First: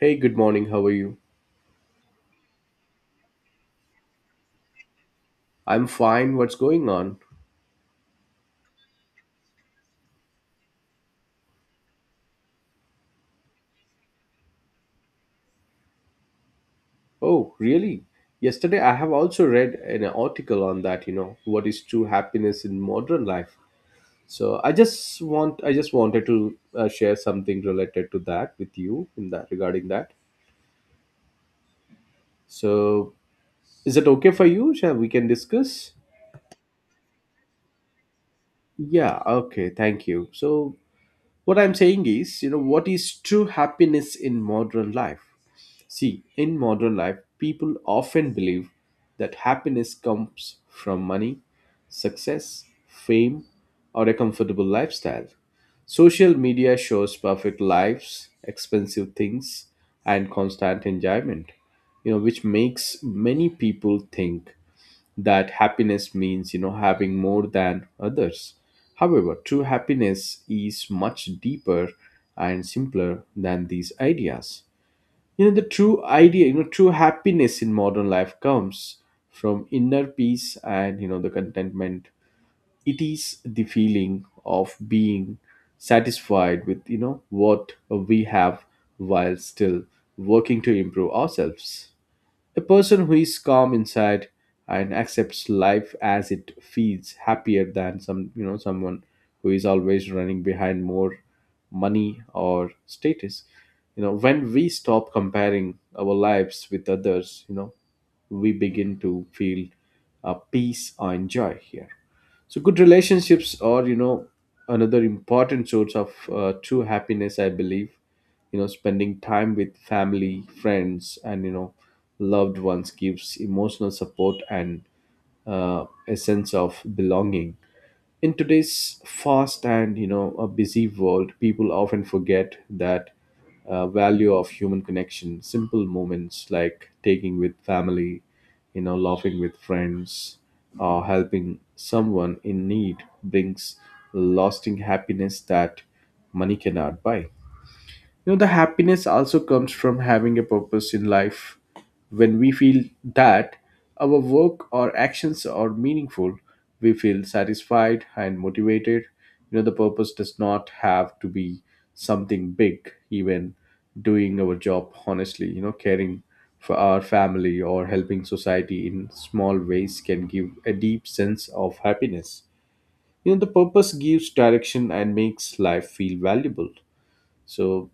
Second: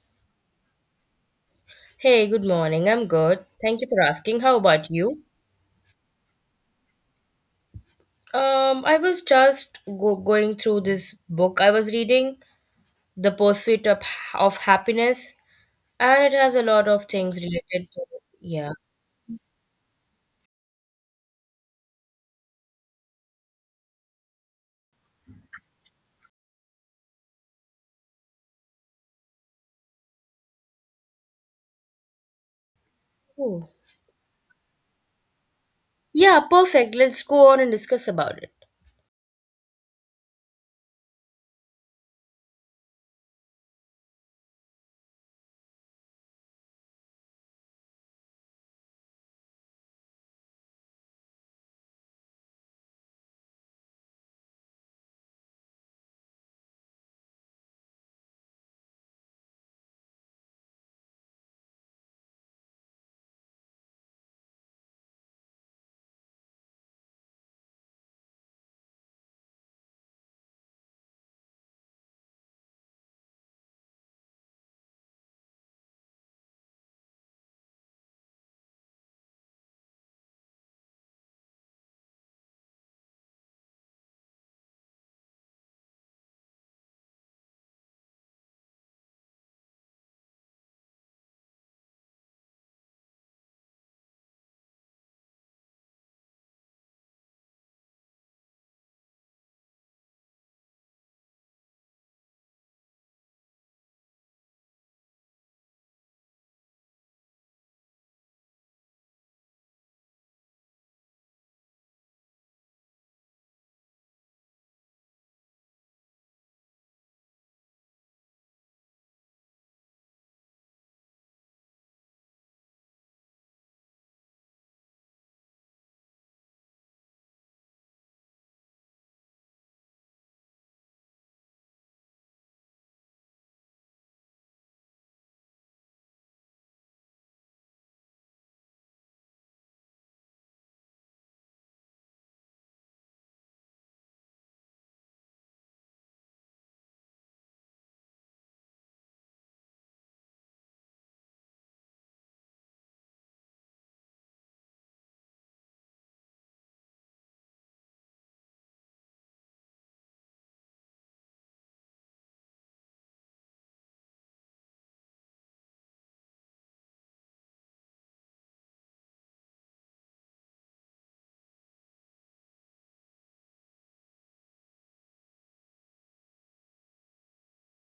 Hey, good morning. How are you? Hey, good morning. I'm good. Thank you for asking. How about you? I'm fine. What's going on? I was just go going through this book I was reading, The Pursuit of Happiness, and it has a lot of things Oh, related to really? it. Yeah. Yesterday I have also read an article on that, you know, what is true happiness in modern life. So I just wanted to share something related to that with you in that regarding that. So Ooh. is it okay for you? Shall we can discuss? Yeah, perfect. Let's go on and discuss about it. Yeah, okay. Thank you. So what I'm saying is, you know, what is true happiness in modern life? See, in modern life, people often believe that happiness comes from money, success, fame, or a comfortable lifestyle. Social media shows perfect lives, expensive things, and constant enjoyment, you know, which makes many people think that happiness means, you know, having more than others. However, true happiness is much deeper and simpler than these ideas. You know, true happiness in modern life comes from inner peace and, you know, the contentment. It is the feeling of being satisfied with, you know, what we have, while still working to improve ourselves. A person who is calm inside and accepts life as it feels happier than someone who is always running behind more money or status. You know, when we stop comparing our lives with others, you know, we begin to feel a peace or joy here. So good relationships are, you know, another important source of true happiness, I believe. You know, spending time with family, friends, and, you know, loved ones gives emotional support and a sense of belonging. In today's fast and, you know, a busy world, people often forget that value of human connection. Simple moments like taking with family, you know, laughing with friends, or helping someone in need brings lasting happiness that money cannot buy. You know, the happiness also comes from having a purpose in life. When we feel that our work or actions are meaningful, we feel satisfied and motivated. You know, the purpose does not have to be something big. Even doing our job honestly, you know, caring for our family or helping society in small ways can give a deep sense of happiness. You know, the purpose gives direction and makes life feel valuable. So,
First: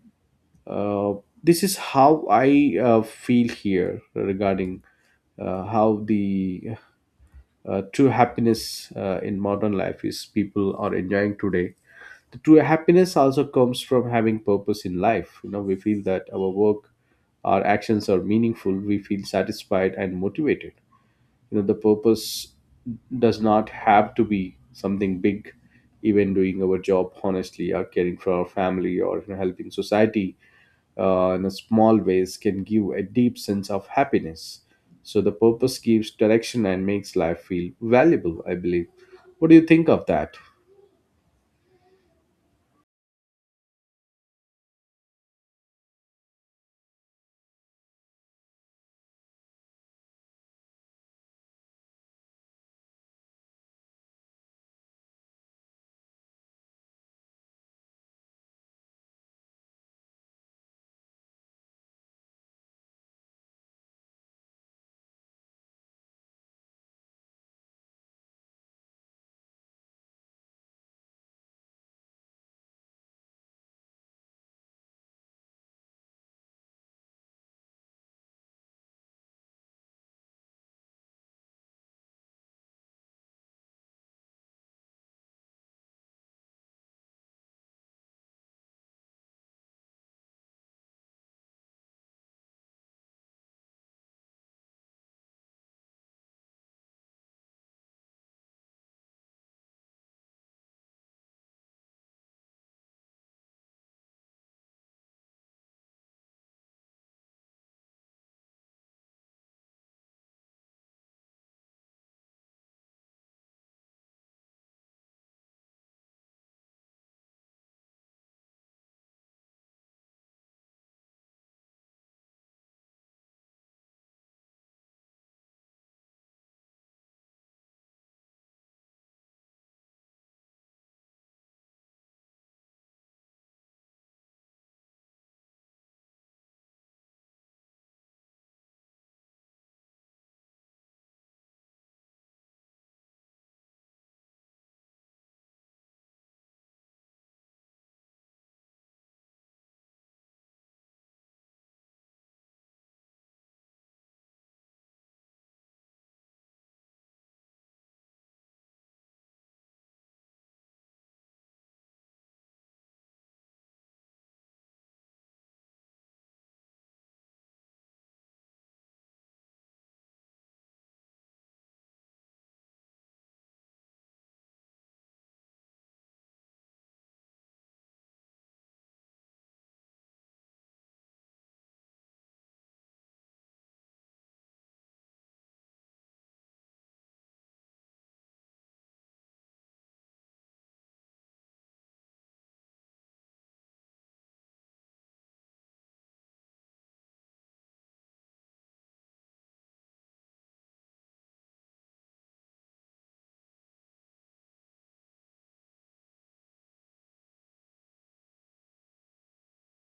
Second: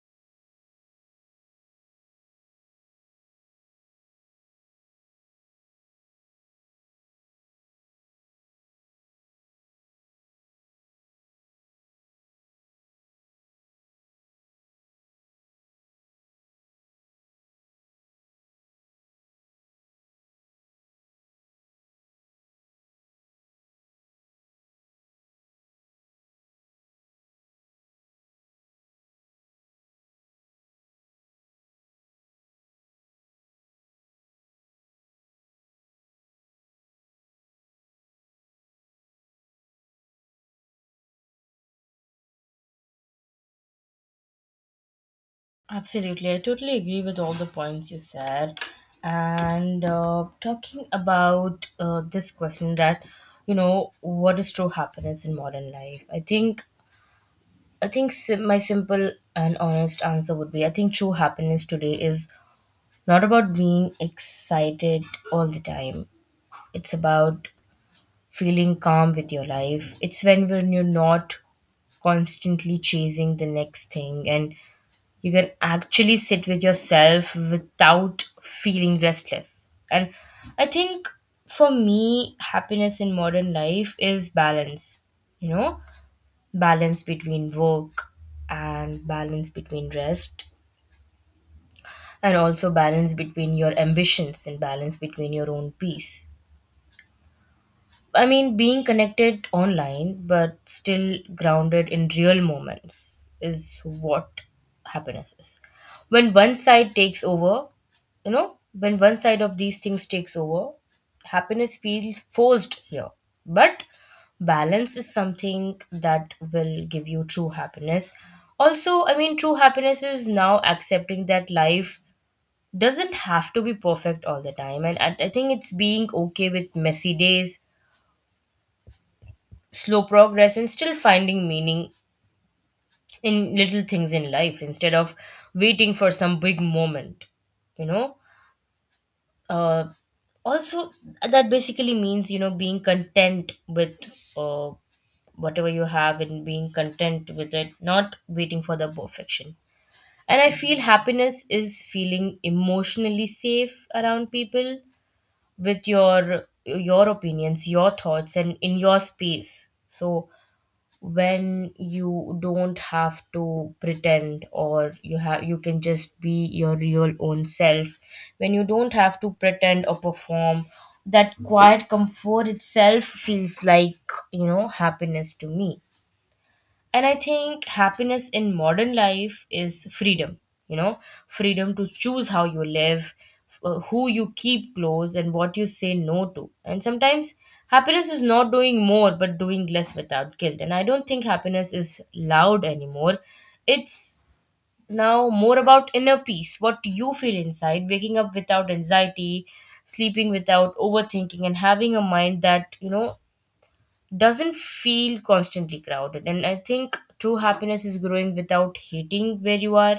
uh, this is how I feel here regarding how the true happiness in modern life is people are enjoying today. The true happiness also comes from having purpose in life. You know, we feel that our work, our actions are meaningful. We feel satisfied and motivated. You know, the purpose does not have to be something big. Even doing our job honestly, or caring for our family, or, you know, helping society, in a small ways can give a deep sense of happiness. So the purpose gives direction and makes life feel valuable, I believe. What do you think of that? Absolutely. I totally agree with all the points you said. And talking about this question that, you know, what is true happiness in modern life? I think my simple and honest answer would be, I think true happiness today is not about being excited all the time. It's about feeling calm with your life. It's when you're not constantly chasing the next thing and you can actually sit with yourself without feeling restless. And I think for me happiness in modern life is balance. You know, balance between work and balance between rest, and also balance between your ambitions and balance between your own peace. I mean, being connected online but still grounded in real moments is what happiness is. When one side takes over, you know, when one side of these things takes over, happiness feels forced here. But balance is something that will give you true happiness. Also, I mean, true happiness is now accepting that life doesn't have to be perfect all the time. And I think it's being okay with messy days, slow progress, and still finding meaning in little things in life instead of waiting for some big moment, you know. uh, Also, that basically means, you know, being content with, uh, whatever you have, and being content with it, not waiting for the perfection. And I feel happiness is feeling emotionally safe around people, with your opinions, your thoughts, and in your space. So when you don't have to pretend, or you have, you can just be your real own self. When you don't have to pretend or perform, that quiet comfort itself feels like, you know, happiness to me. And I think happiness in modern life is freedom, you know, freedom to choose how you live, who you keep close, and what you say no to. And sometimes happiness is not doing more, but doing less without guilt. And I don't think happiness is loud anymore. It's now more about inner peace, what you feel inside, waking up without anxiety, sleeping without overthinking, and having a mind that, you know, doesn't feel constantly crowded. And I think true happiness is growing without hating where you are,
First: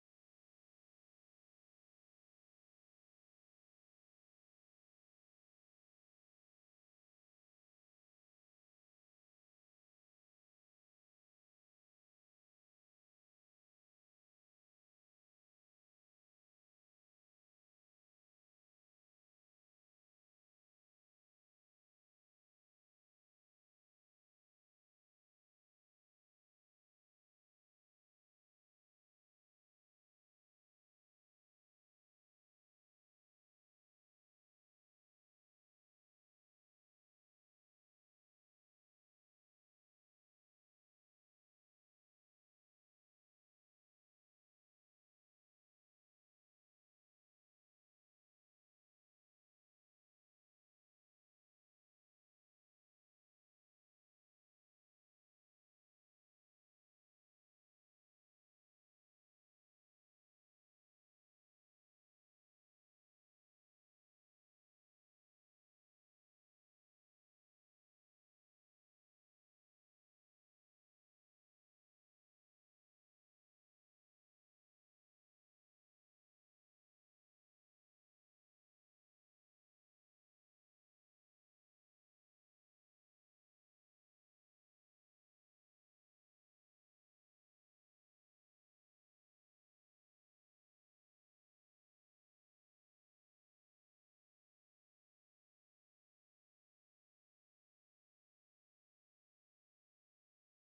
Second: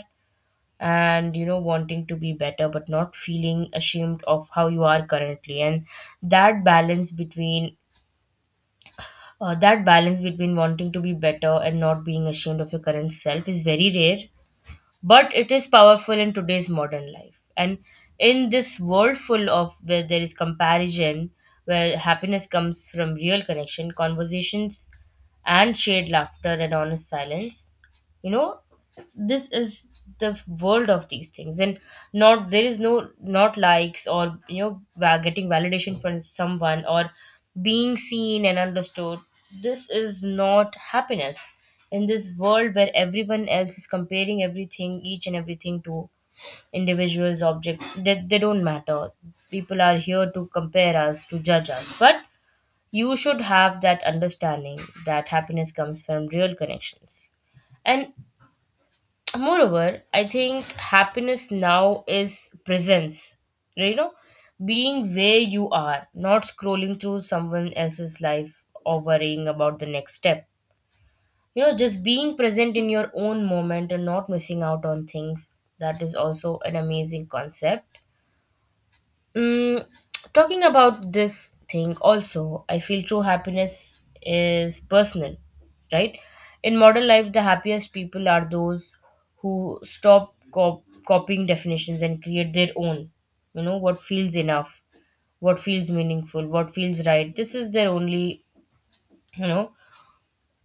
and you know, wanting to be better but not feeling ashamed of how you are currently. And that balance between, wanting to be better and not being ashamed of your current self is very rare, but it is powerful in today's modern life. And in this world full of where there is comparison, where happiness comes from real connection, conversations, and shared laughter and honest silence, you know, this is the world of these things. And not, there is no, not likes, or you know, getting validation from someone, or being seen and understood, this is not happiness. In this world where everyone else is comparing everything, each and everything to individuals, objects, that they don't matter. People are here to compare us, to judge us, but you should have that understanding that happiness comes from real connections. And moreover, I think happiness now is presence, you know, being where you are, not scrolling through someone else's life or worrying about the next step. You know, just being present in your own moment and not missing out on things, that is also an amazing concept. Mm, talking about this thing also, I feel true happiness is personal, right? In modern life, the happiest people are those who stop copying definitions and create their own. You know, what feels enough, what feels meaningful, what feels right. This is their only, you know,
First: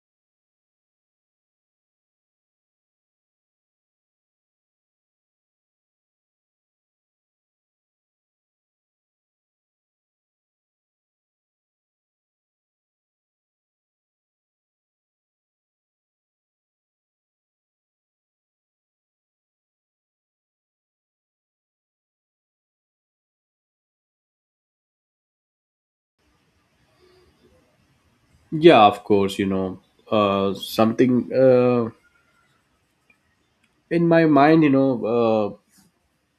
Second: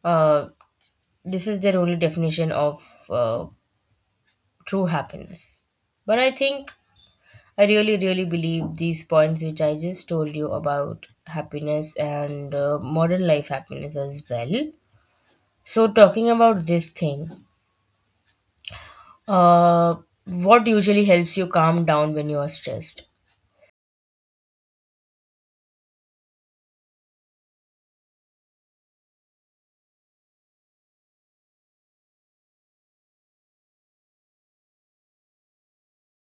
uh, this is their only definition of, uh, true happiness. But I think I really, really believe these points which I just told you about happiness, and modern life happiness as well. So, talking about this thing, uh, what usually helps you calm down when you are stressed? Yeah, of course, you know, something in my mind, you know,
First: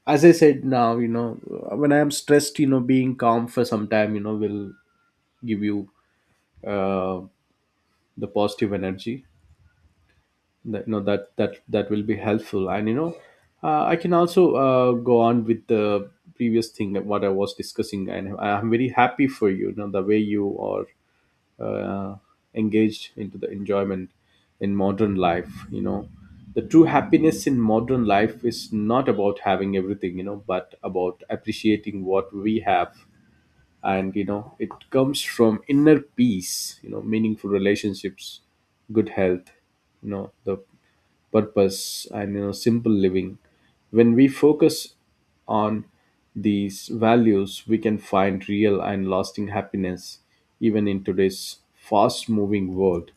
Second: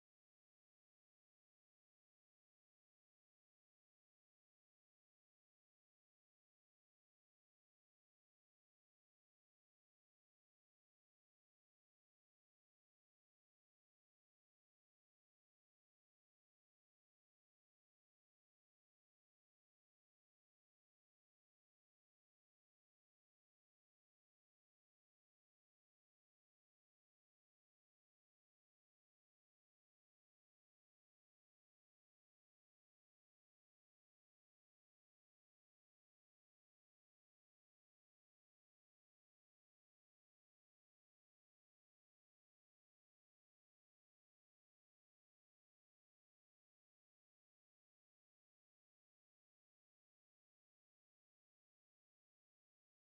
as I said now, you know, when I am stressed, you know, being calm for some time, you know, will give you uh, the positive energy that, you know, that will be helpful. And, you know, I can also go on with the previous thing that what I was discussing. And I'm very happy for you, you know, the way you are uh, engaged into the enjoyment in modern life. You know, the true happiness in modern life is not about having everything, you know, but about appreciating what we have. And, you know, it comes from inner peace, you know, meaningful relationships, good health, you know, the purpose and, you know, simple living. When we focus on these values, we can find real and lasting happiness even in today's fast moving world.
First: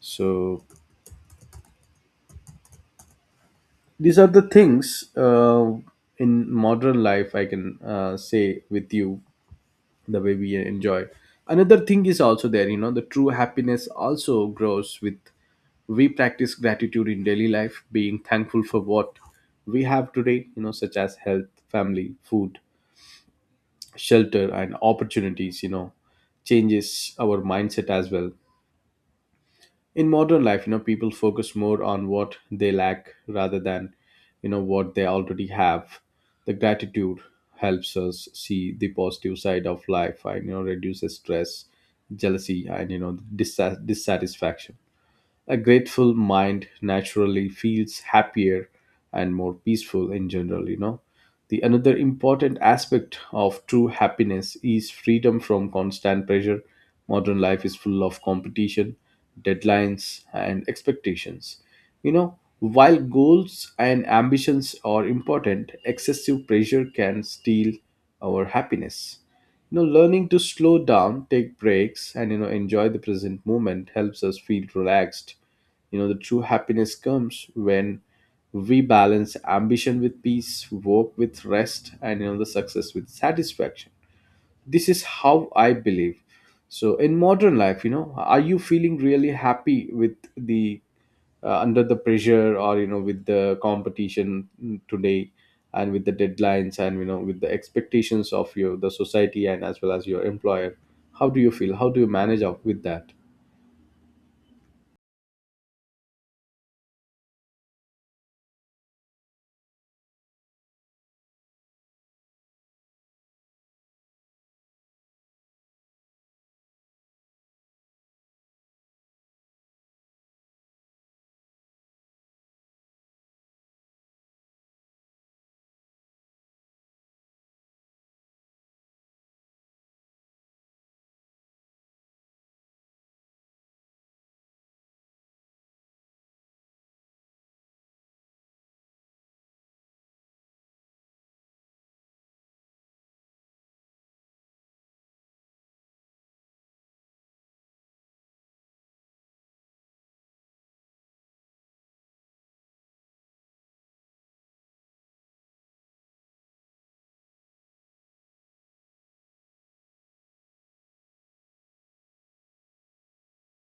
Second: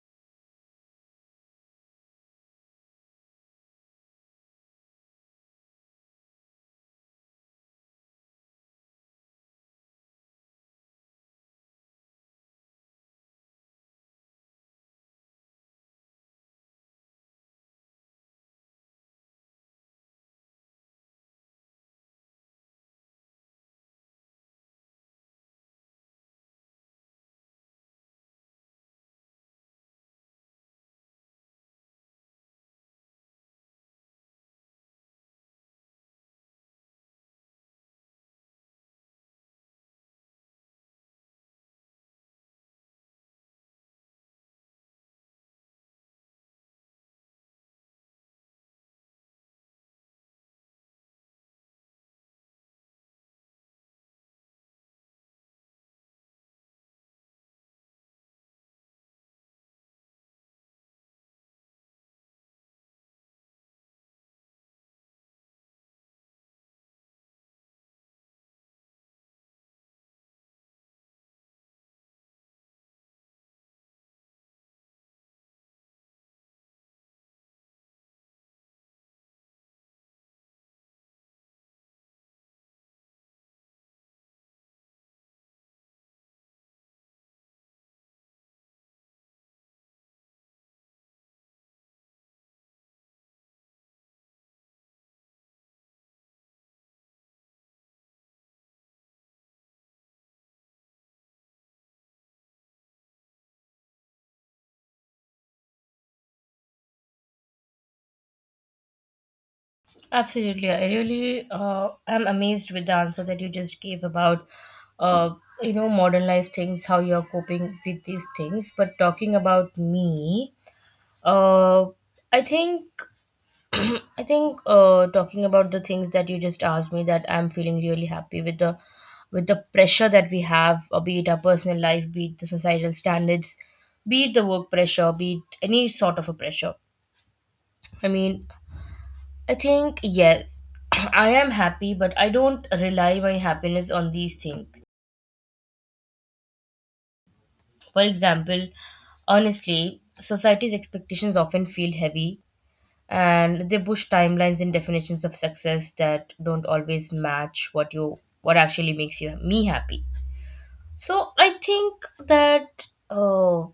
So these are the things, in modern life I can say with you the way we enjoy. Another thing is also there. You know, the true happiness also grows with we practice gratitude in daily life, being thankful for what we have today, you know, such as health, family, food, shelter, and opportunities. You know, changes our mindset as well. In modern life, you know, people focus more on what they lack rather than, you know, what they already have. The gratitude helps us see the positive side of life and, you know, reduces stress, jealousy, and, you know, dissatisfaction. A grateful mind naturally feels happier and more peaceful in general, you know. The another important aspect of true happiness is freedom from constant pressure. Modern life is full of competition, deadlines, and expectations. You know, while goals and ambitions are important, excessive pressure can steal our happiness. You know, learning to slow down, take breaks, and, you know, enjoy the present moment helps us feel relaxed. You know, the true happiness comes when we balance ambition with peace, work with rest, and, you know, the success with satisfaction. This is how I believe. So in modern life, you know, are you feeling really happy with the under the pressure or, you know, with the competition today, and with the deadlines, and, you know, with the expectations of your the society and as well as your employer? How do you feel? How do you manage up with that? Absolutely. I really am amazed with the answer that you just gave about, uh, you know, modern life things, how you're coping with these things. But talking about me, uh, I think I think talking about the things that you just asked me, that I'm feeling really happy with the, with the pressure that we have, be it our personal life, be it the societal standards, be it the work pressure, be it any sort of a pressure. I mean, I think yes, I am happy, but I don't rely my happiness on these things. For example, honestly, society's expectations often feel heavy, and they push timelines and definitions of success that don't always match what you what actually makes you me happy. So I think that,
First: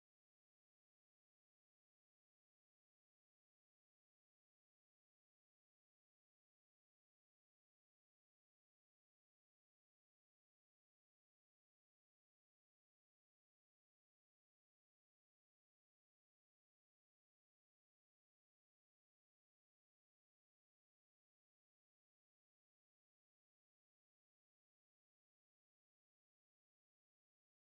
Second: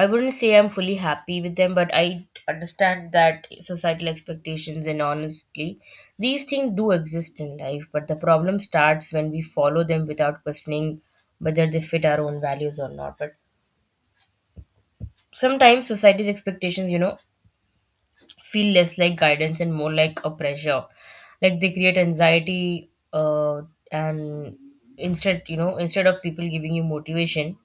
I wouldn't say I'm fully happy with them, but I understand that societal expectations, and honestly, these things do exist in life. But the problem starts when we follow them without questioning whether they fit our own values or not. But sometimes society's expectations, you know, feel less like guidance and more like a pressure. Like, they create anxiety, and instead, you know, instead of people giving you motivation,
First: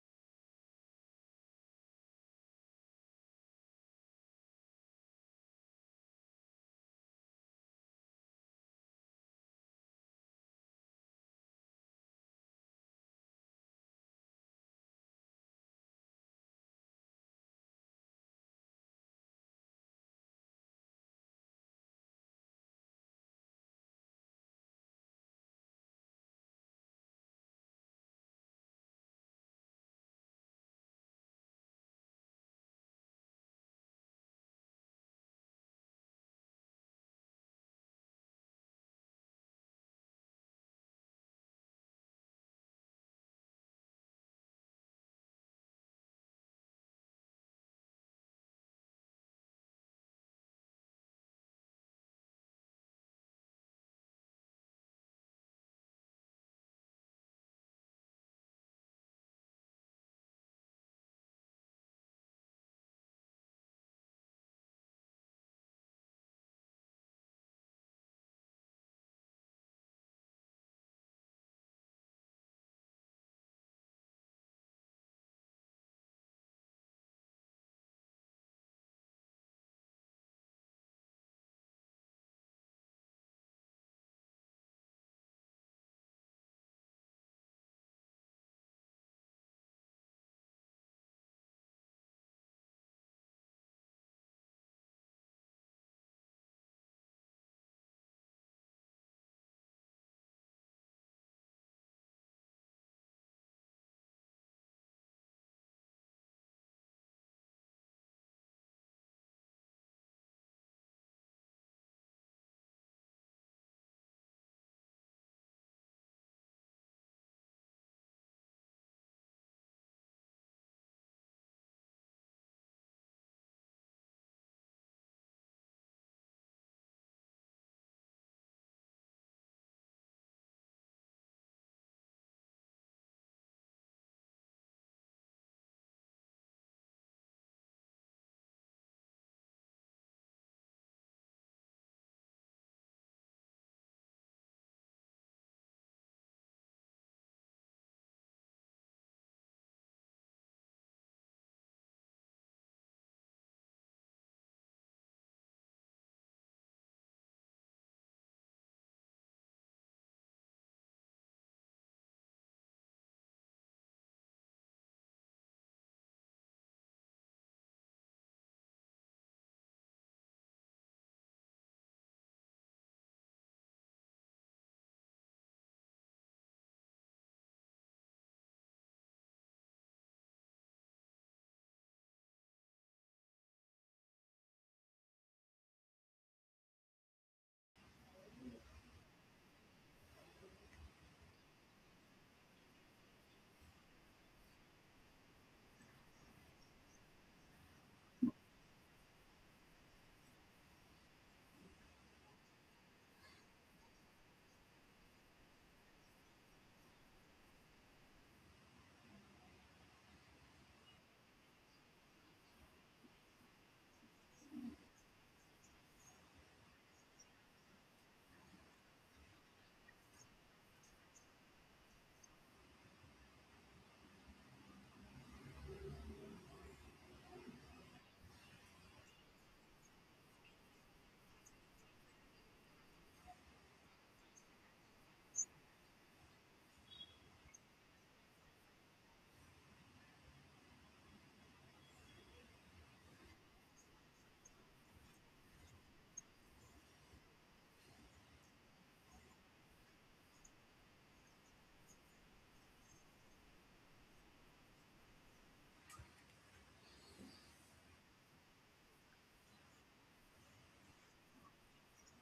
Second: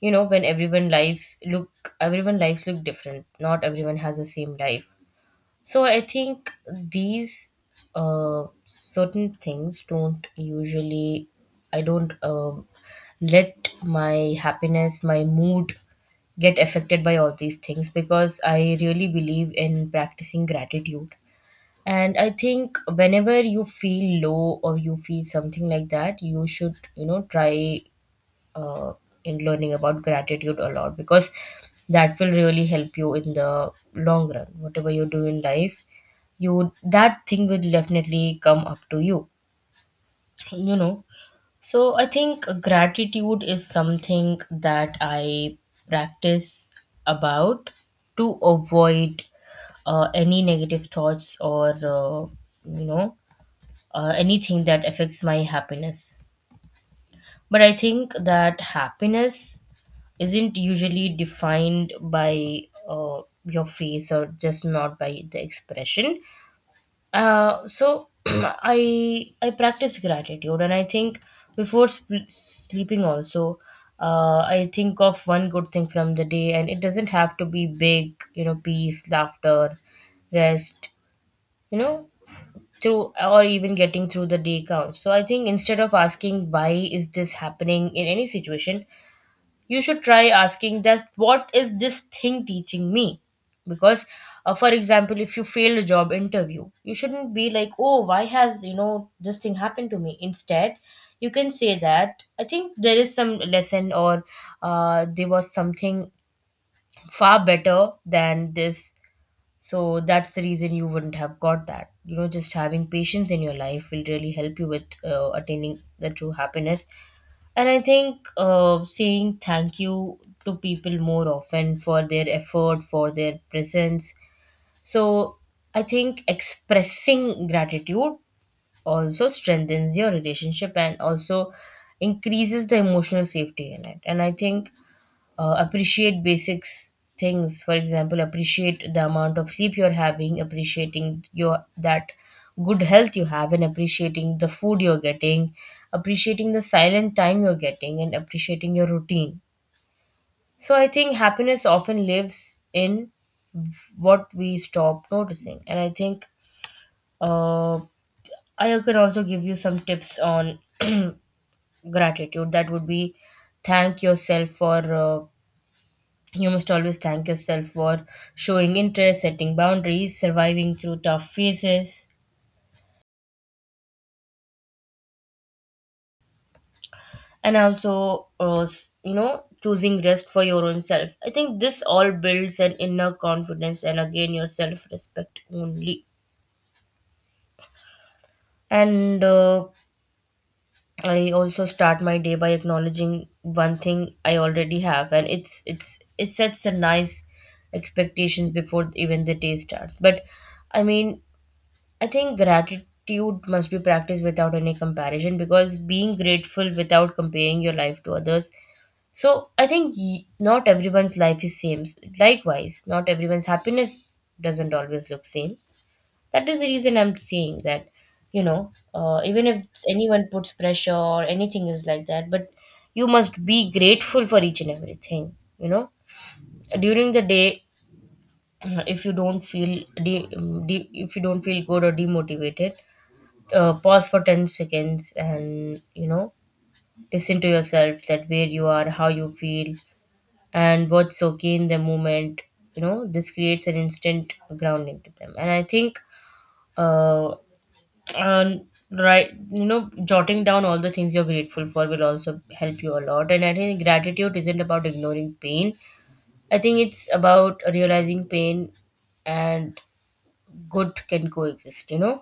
you know, when everyone lives look different, not everyone has the same life. So I think these, certain things don't usually, I don't let my happiness, my mood, get affected by all these things, because I really believe in practicing gratitude. And I think whenever you feel low or you feel something like that, you should, you know, try uh, in learning about gratitude a lot, because that will really help you in the long run. Whatever you do in life, you, that thing will definitely come up to you, you know. So I think gratitude is something that I practice about, to avoid any negative thoughts, or you know, anything that affects my happiness. But I think that happiness isn't usually defined by, your face or just not by the expression. So I practice gratitude, and I think before sleeping also, I think of one good thing from the day, and it doesn't have to be big, you know, peace, laughter, rest, you know, through or even getting through the day counts. So I think instead of asking why is this happening in any situation, you should try asking that what is this thing teaching me. Because, for example, if you fail a job interview, you shouldn't be like, oh, why has, you know, this thing happened to me. Instead, you can say that I think there is some lesson, or there was something far better than this, so that's the reason you wouldn't have got that. You know, just having patience in your life will really help you with attaining the true happiness. And I think saying thank you to people more often for their effort, for their presence. So I think expressing gratitude also strengthens your relationship and also increases the emotional safety in it. And I think, appreciate basics things. For example, appreciate the amount of sleep you're having, appreciating your that good health you have, and appreciating the food you're getting, appreciating the silent time you're getting, and appreciating your routine. So I think happiness often lives in what we stop noticing. And I think, uh, I could also give you some tips on gratitude. That would be, thank yourself for, uh, you must always thank yourself for showing interest, setting boundaries, surviving through tough phases, and also, you know, choosing rest for your own self. I think this all builds an inner confidence, and again, your self respect only. And I also start my day by acknowledging one thing I already have, and it's it sets a nice expectations before even the day starts. But I mean, I think gratitude must be practiced without any comparison, because being grateful without comparing your life to others. So I think, not everyone's life is same. Likewise, not everyone's happiness doesn't always look same. That is the reason I'm saying that, you know, even if anyone puts pressure or anything is like that, but you must be grateful for each and everything. You know, during the day, if you don't feel if you don't feel good or demotivated, pause for 10 seconds and listen to yourself, that where you are, how you feel, and what's okay in the moment. You know, this creates an instant grounding to them. And I think uh and jotting down all the things you're grateful for will also help you a lot. And I think gratitude isn't about ignoring pain, I think it's about realizing pain and good can coexist, you know.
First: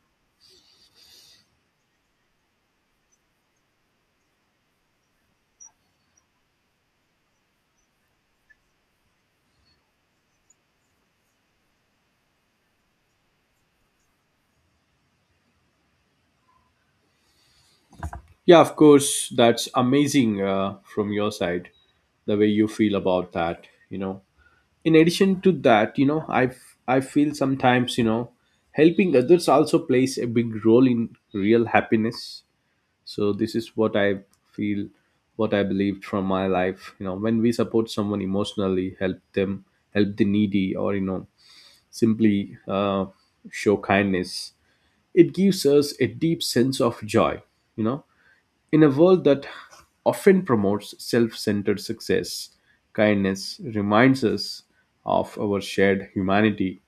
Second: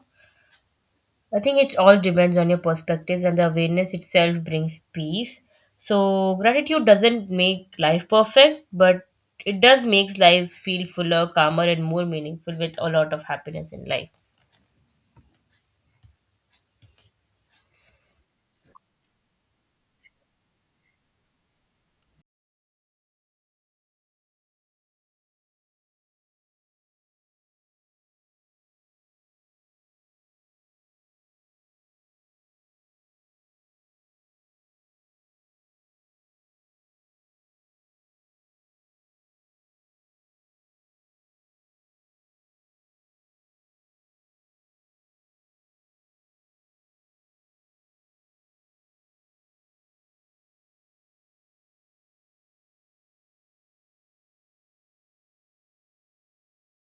I think it all depends on your perspectives, and the awareness itself brings peace. So gratitude doesn't make life perfect, but it does makes life feel fuller, calmer, and more meaningful with a lot of happiness in life. Yeah, of course, that's amazing, from your side, the way you feel about that. You know, in addition to that, you know, I feel sometimes, you know, helping others also plays a big role in real happiness. So this is what I feel, what I believed from my life. You know, when we support someone emotionally, help them, help the needy, or, you know, simply show kindness, it gives us a deep sense of joy. You know, in a world that often promotes self-centered success, kindness reminds us of our shared humanity.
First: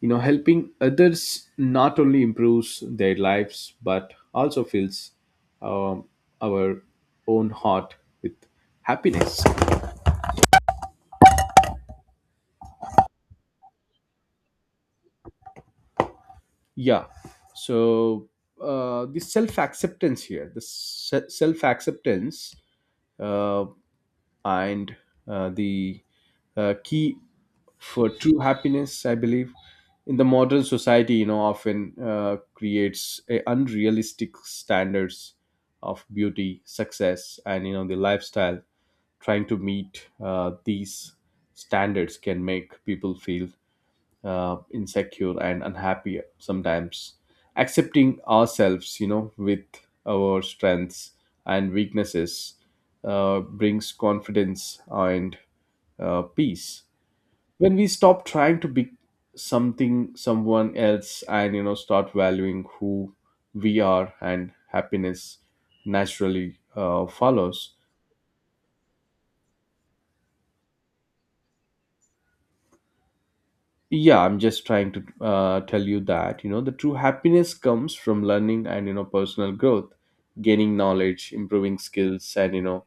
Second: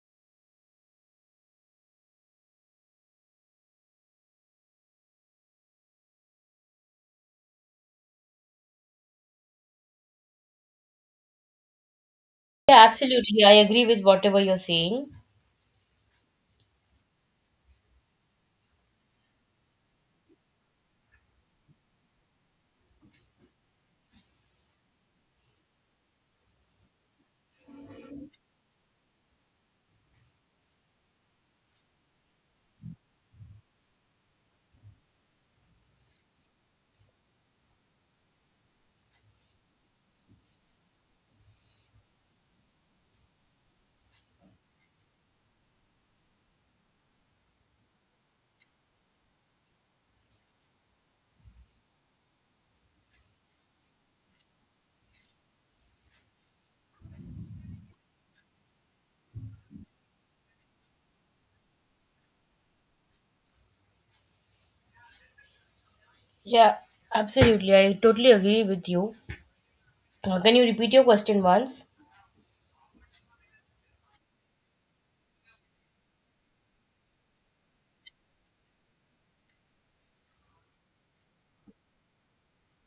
You know, helping others not only improves their lives but also fills um, our own heart with happiness. Yeah, absolutely. I agree with whatever you're saying. Yeah. So the self acceptance here, the self acceptance uh, and the key for true happiness, I believe, in the modern society, you know, often creates a unrealistic standards of beauty, success, and, you know, the lifestyle. Trying to meet these standards can make people feel insecure and unhappy sometimes. Accepting ourselves, you know, with our strengths and weaknesses brings confidence and peace. When we stop trying to be something someone else and, you know, start valuing who we are, and happiness naturally Yeah, follows. absolutely. I totally agree with you. Can you repeat your question once? Yeah, I'm just trying to tell you that, you know, the true happiness comes from learning and, you know, personal growth. Gaining knowledge, improving skills, and, you know,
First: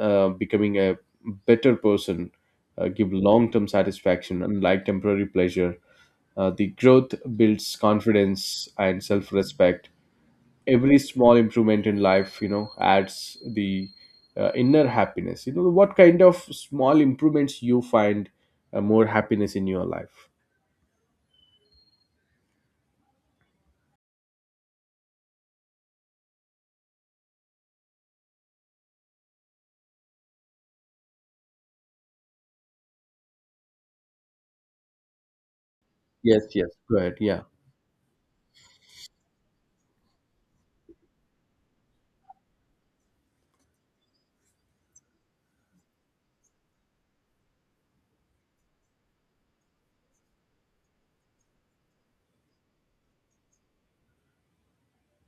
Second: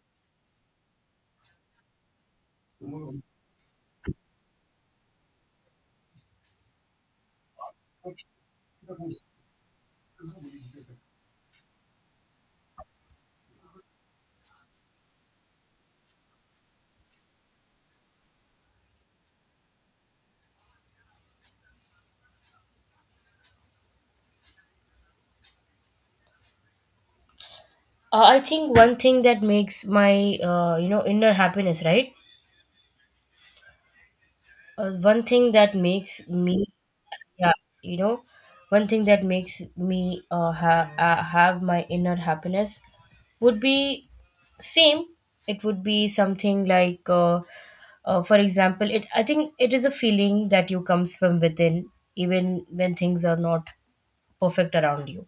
becoming a better person give long term satisfaction, unlike temporary pleasure. The growth builds confidence and self respect. Every small improvement in life, you know, adds the inner happiness. You know, what kind of small improvements you find more happiness in your life? I think one thing that makes my inner happiness, right? One thing that makes Yes, me, yes. Go ahead. Yeah. yeah, you know, one thing that makes me have my inner happiness would be same. It would be something like, for example, it. I think it is a feeling that you comes from within, even when things are not perfect around you.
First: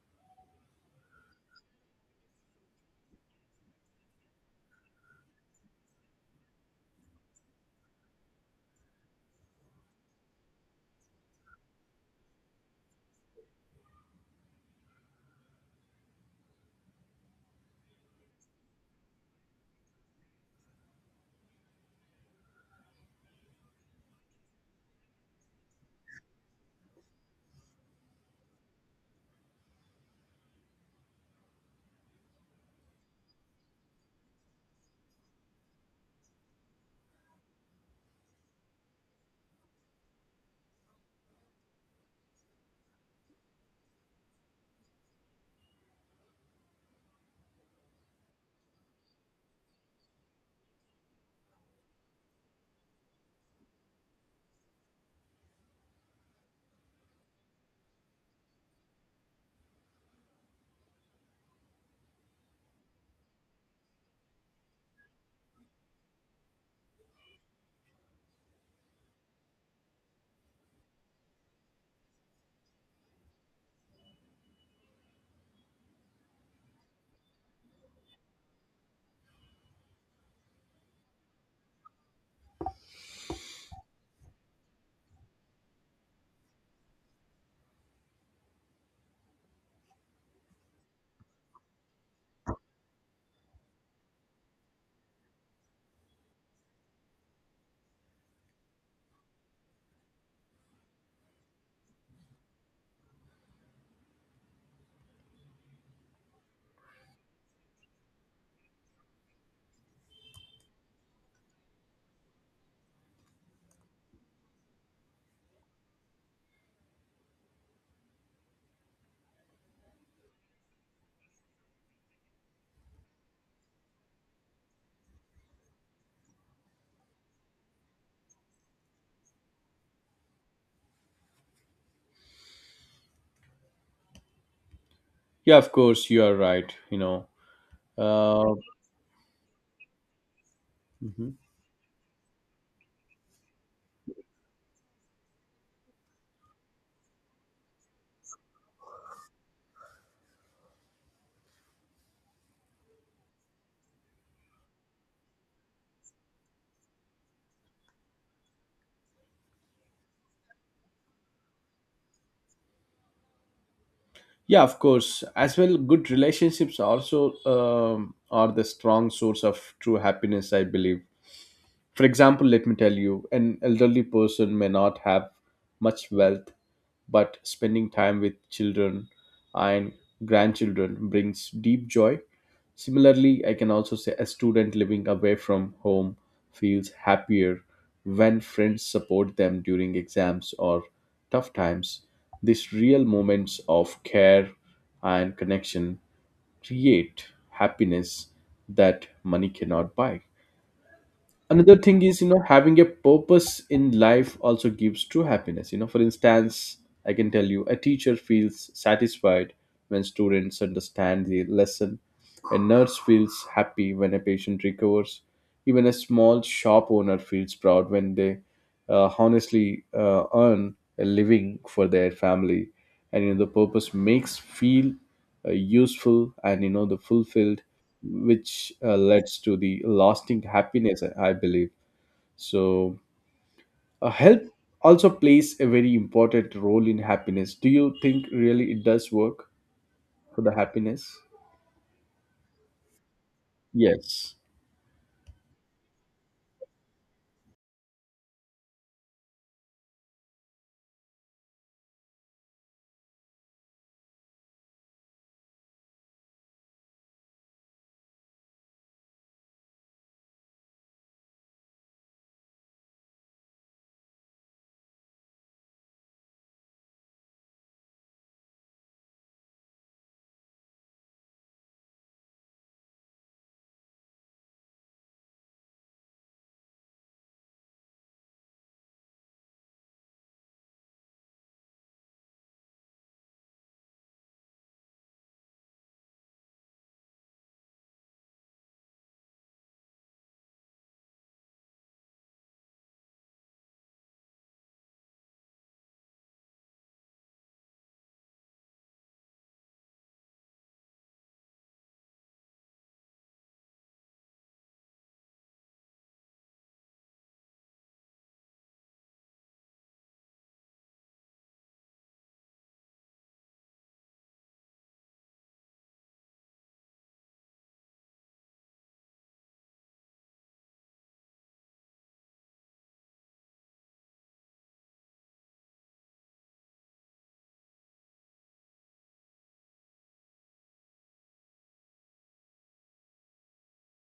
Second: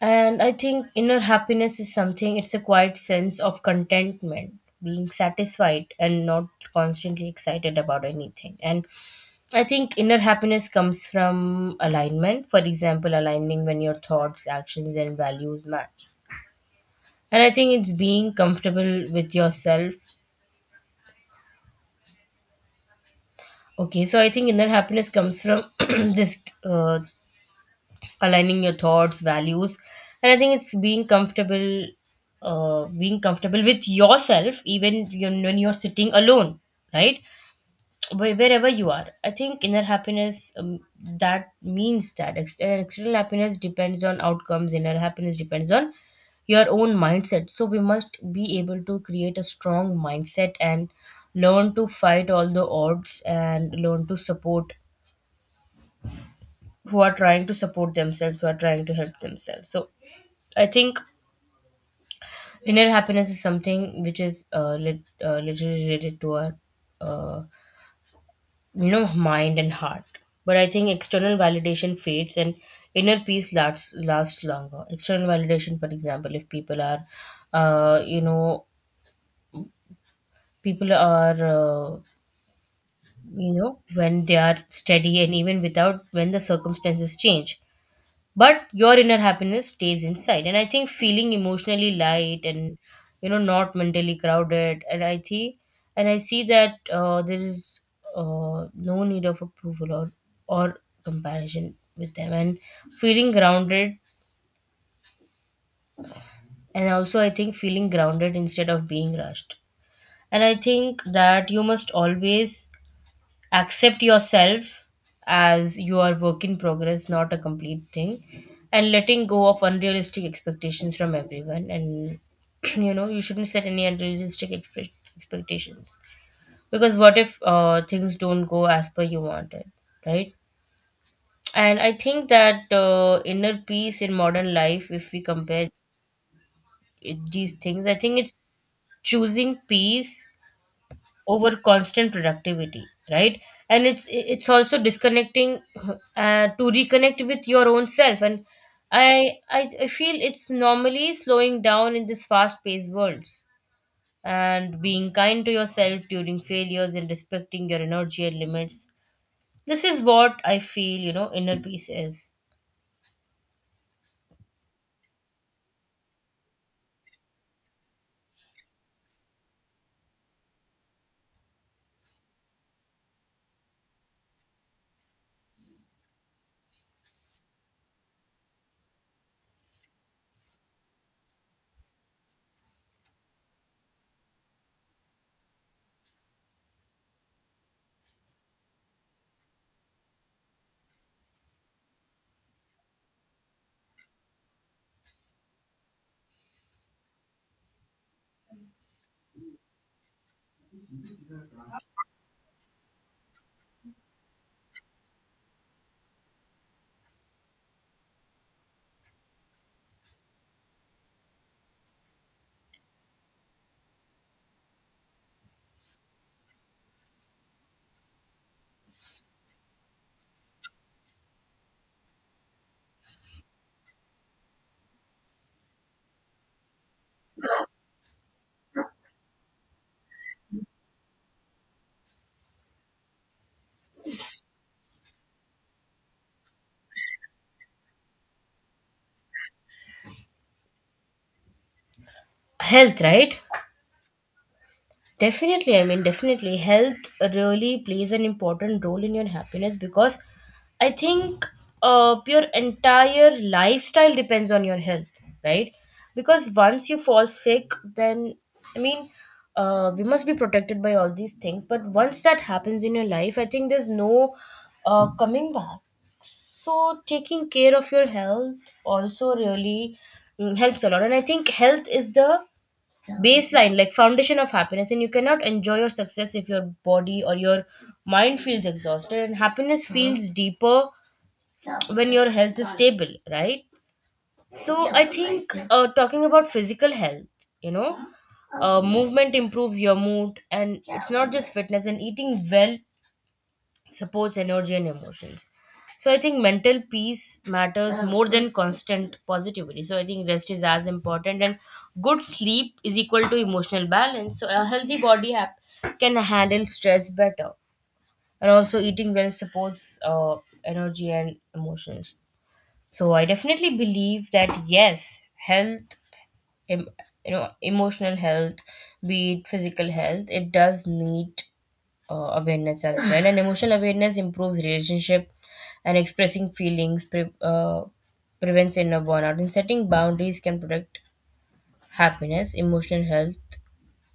And I think inner happiness is something, it's a quiet sense of contentment, being satisfied and not constantly excited about anything. And I think inner happiness comes from alignment. For example, aligning when your thoughts, actions, and values match. And I think it's being comfortable with yourself. Okay, so I think inner happiness comes from this aligning your thoughts, values, and I think it's being being comfortable with yourself, even you when you're sitting alone, right? Wherever you are, I think inner happiness, that means that external happiness depends on outcomes, inner happiness depends on your own mindset. So we must be able to create a strong mindset and learn to fight all the odds and learn to support who are trying to support themselves, who are trying to help themselves. So I think inner happiness is something which is literally related to our uh, you know, mind and heart. But I think external validation fades and inner peace lasts longer. External validation, for example, if people are you know, people are you know, when they are steady and even without when the circumstances change, but your inner happiness stays inside. And I think feeling emotionally light and you know not mentally crowded. And I think and I see that there is no need of approval or or comparison with them, and feeling grounded. And also I think feeling grounded instead of being rushed. And I think that you must always accept yourself as you are, work in progress, not a complete thing, and letting go of unrealistic expectations from everyone. And you know, you shouldn't set any unrealistic expectations, because what if things don't go as per you wanted, right? And I think that inner peace in modern life, if we Yeah, compare of course, you are right. You know, these things, I think it's uh, choosing peace mhm. over constant productivity, right? And it's also disconnecting to reconnect with your own self. And I feel it's normally slowing down in this fast paced world, and being kind to yourself during failures and respecting your energy and limits. This is what I feel, you know, inner peace is. Yeah, of course. As well, good relationships also are the strong source of true happiness, I believe. For example, let me tell you, an elderly person may not have much wealth, but spending time with children and grandchildren brings deep joy. Similarly, I can also say a student living away from home feels happier when friends support them during exams or tough times. These real moments of care and connection create happiness that money cannot buy. Another thing is, you know, having a purpose in life also gives true happiness. You know, for instance, I can tell you a teacher feels satisfied when students understand the lesson. A nurse feels happy when a patient recovers. Even a small shop owner feels proud when they honestly earn a living for their family. And, you know, the purpose makes feel useful and, you know, the fulfilled, which leads to the lasting happiness. I believe so. Help also plays a very important role in happiness. Do you think really it does work for the happiness? Health, right? Yes. Definitely, I mean, definitely, health really plays an important role in your happiness because I think your entire lifestyle depends on your health, right? Because once you fall sick, then I mean, we must be protected by all these things. But once that happens in your life, I think there's no coming back. So taking care of your health also really helps a lot. And I think health is the baseline, like foundation of happiness, and you cannot enjoy your success if your body or your mind feels exhausted. And happiness feels deeper when your health is stable, right? So I think talking about physical health, you know, movement improves your mood, and it's not just fitness, and eating well supports energy and emotions. So I think mental peace matters more than constant positivity. So I think rest is as important, and good sleep is equal to emotional balance. So a healthy body can handle stress better. And also eating well supports energy and emotions. So I definitely believe that yes, health, em- you know, emotional health, be it physical health, it does need awareness as well. And emotional awareness improves relationship, and expressing feelings prevents inner burnout. And setting boundaries can protect happiness, emotional health.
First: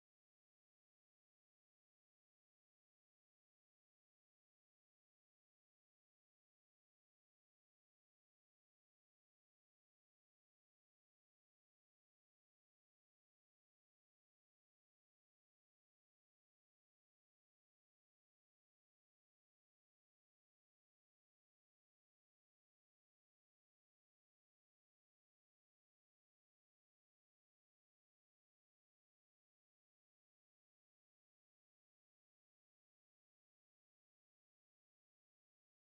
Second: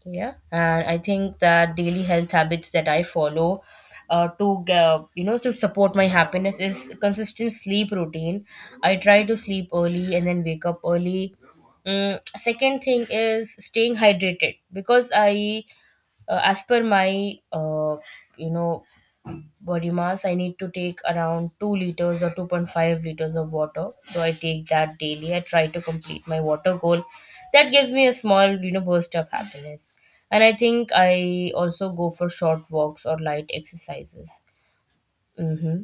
Yeah, and I think that daily health habits that I follow. To you know, to support my happiness is consistent sleep routine. I try to sleep early and then wake up early. Mm, second thing is staying hydrated, because I, as per my, you know, body mass, I need to take around 2 liters or 2.5 liters of water. So I take that daily. I try to complete my water goal. That gives me a small, you know, burst of happiness. And I think I also go for short walks or light exercises. Hmm.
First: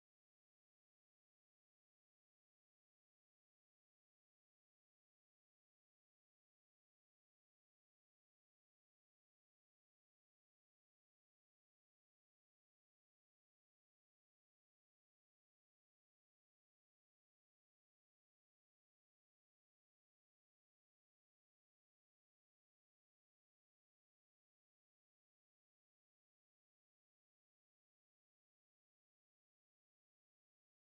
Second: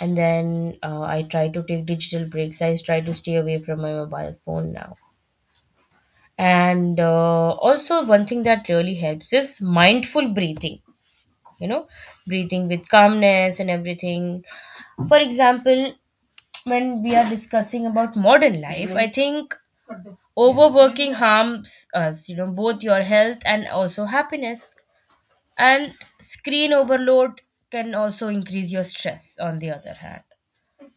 And then I try to take digital breaks. I try to stay away from my mobile phone now. And also, one thing that really helps is mindful breathing, you know, breathing with calmness and everything. For example, when we are discussing about modern life, I think overworking harms us, you know, both your health and also happiness. And screen overload can also increase your stress, on the other hand.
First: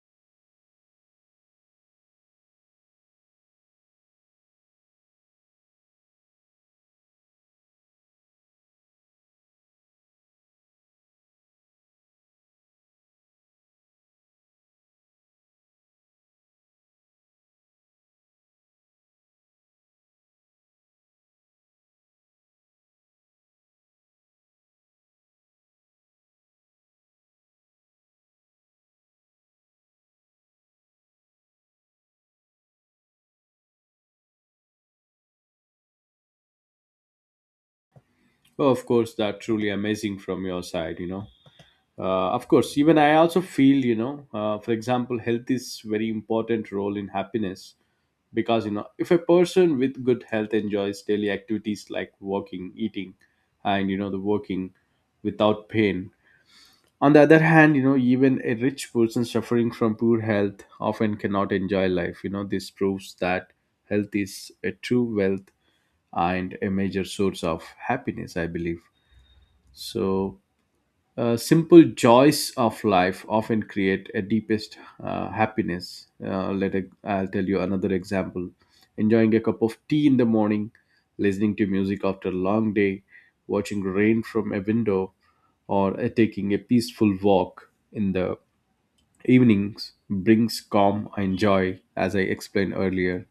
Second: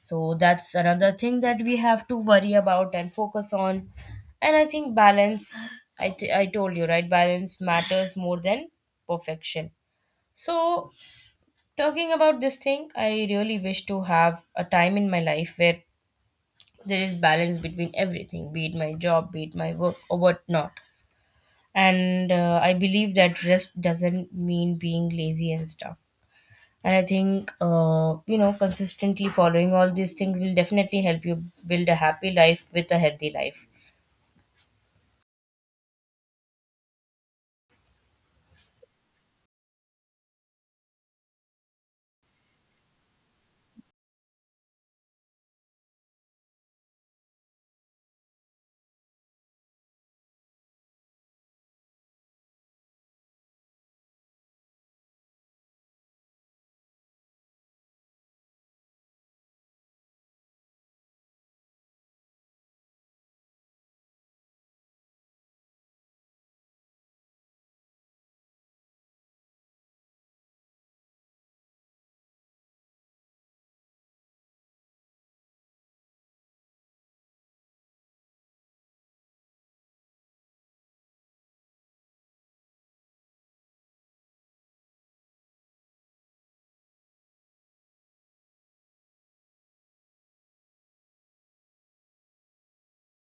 So that's another thing that we have to worry about and focus on. And I think balance, I told you, right, balance matters more than perfection. So talking about this thing, I really wish to have a time in my life where there is balance between everything, be it my job, be it my work, or whatnot. And I believe that rest doesn't mean being lazy and stuff. And I think, you know, consistently following all these things will definitely help you build a happy life with a healthy life. Oh, of course, that truly amazing from your side, you know. Of course, even I also feel, you know, for example, health is very important role in happiness because, you know, if a person with good health enjoys daily activities like walking, eating, and, you know, the working without pain. On the other hand, you know, even a rich person suffering from poor health often cannot enjoy life. You know, this proves that health is a true wealth and a major source of happiness, I believe. So, simple joys of life often create a deepest happiness. Let I I'll tell you another example: enjoying a cup of tea in the morning, listening to music after a long day, watching rain from a window, or taking a peaceful walk in the evenings brings calm and joy, as I explained earlier.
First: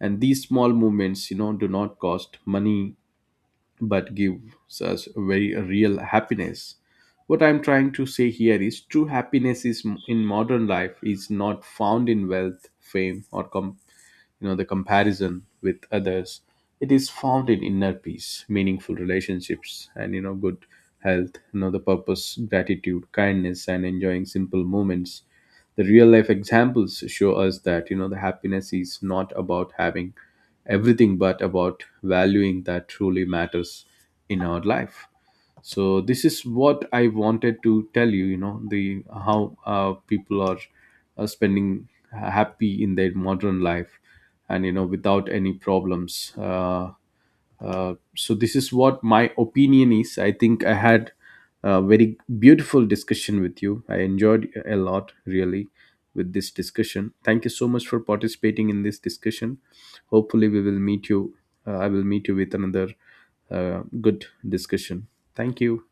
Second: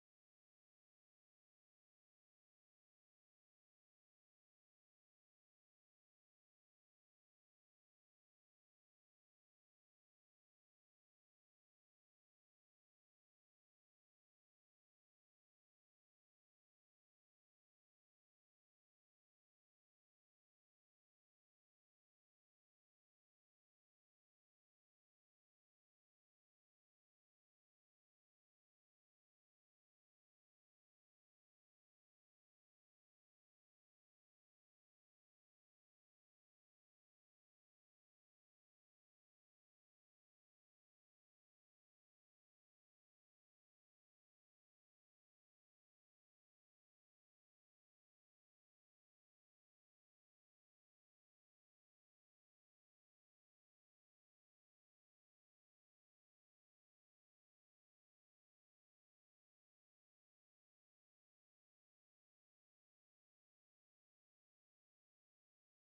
And these small movements, you know, do not cost money but gives us very real happiness. What I'm trying to say here is true happiness is in modern life is not found in wealth, fame, or you know, the comparison with others. It is found in inner peace, meaningful relationships, and, you know, good health, you know, the purpose, gratitude, kindness, and enjoying simple moments. The real life examples show us that, you know, the happiness is not about having everything but about valuing that truly matters in our life. So this is what I wanted to tell you, you know, the how, people are spending happy in their modern life, and, you know, without any problems. So this is what my opinion is. I think I had a very beautiful discussion with you. I enjoyed a lot really with this discussion. Thank you so much for participating in this discussion. Hopefully we will meet you. I will meet you with another good discussion. Thank you.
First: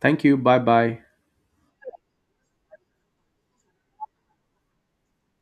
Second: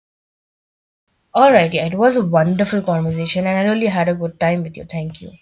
Thank you. Bye bye. Alright, yeah, it was a wonderful conversation, and I really had a good time with you. Thank you.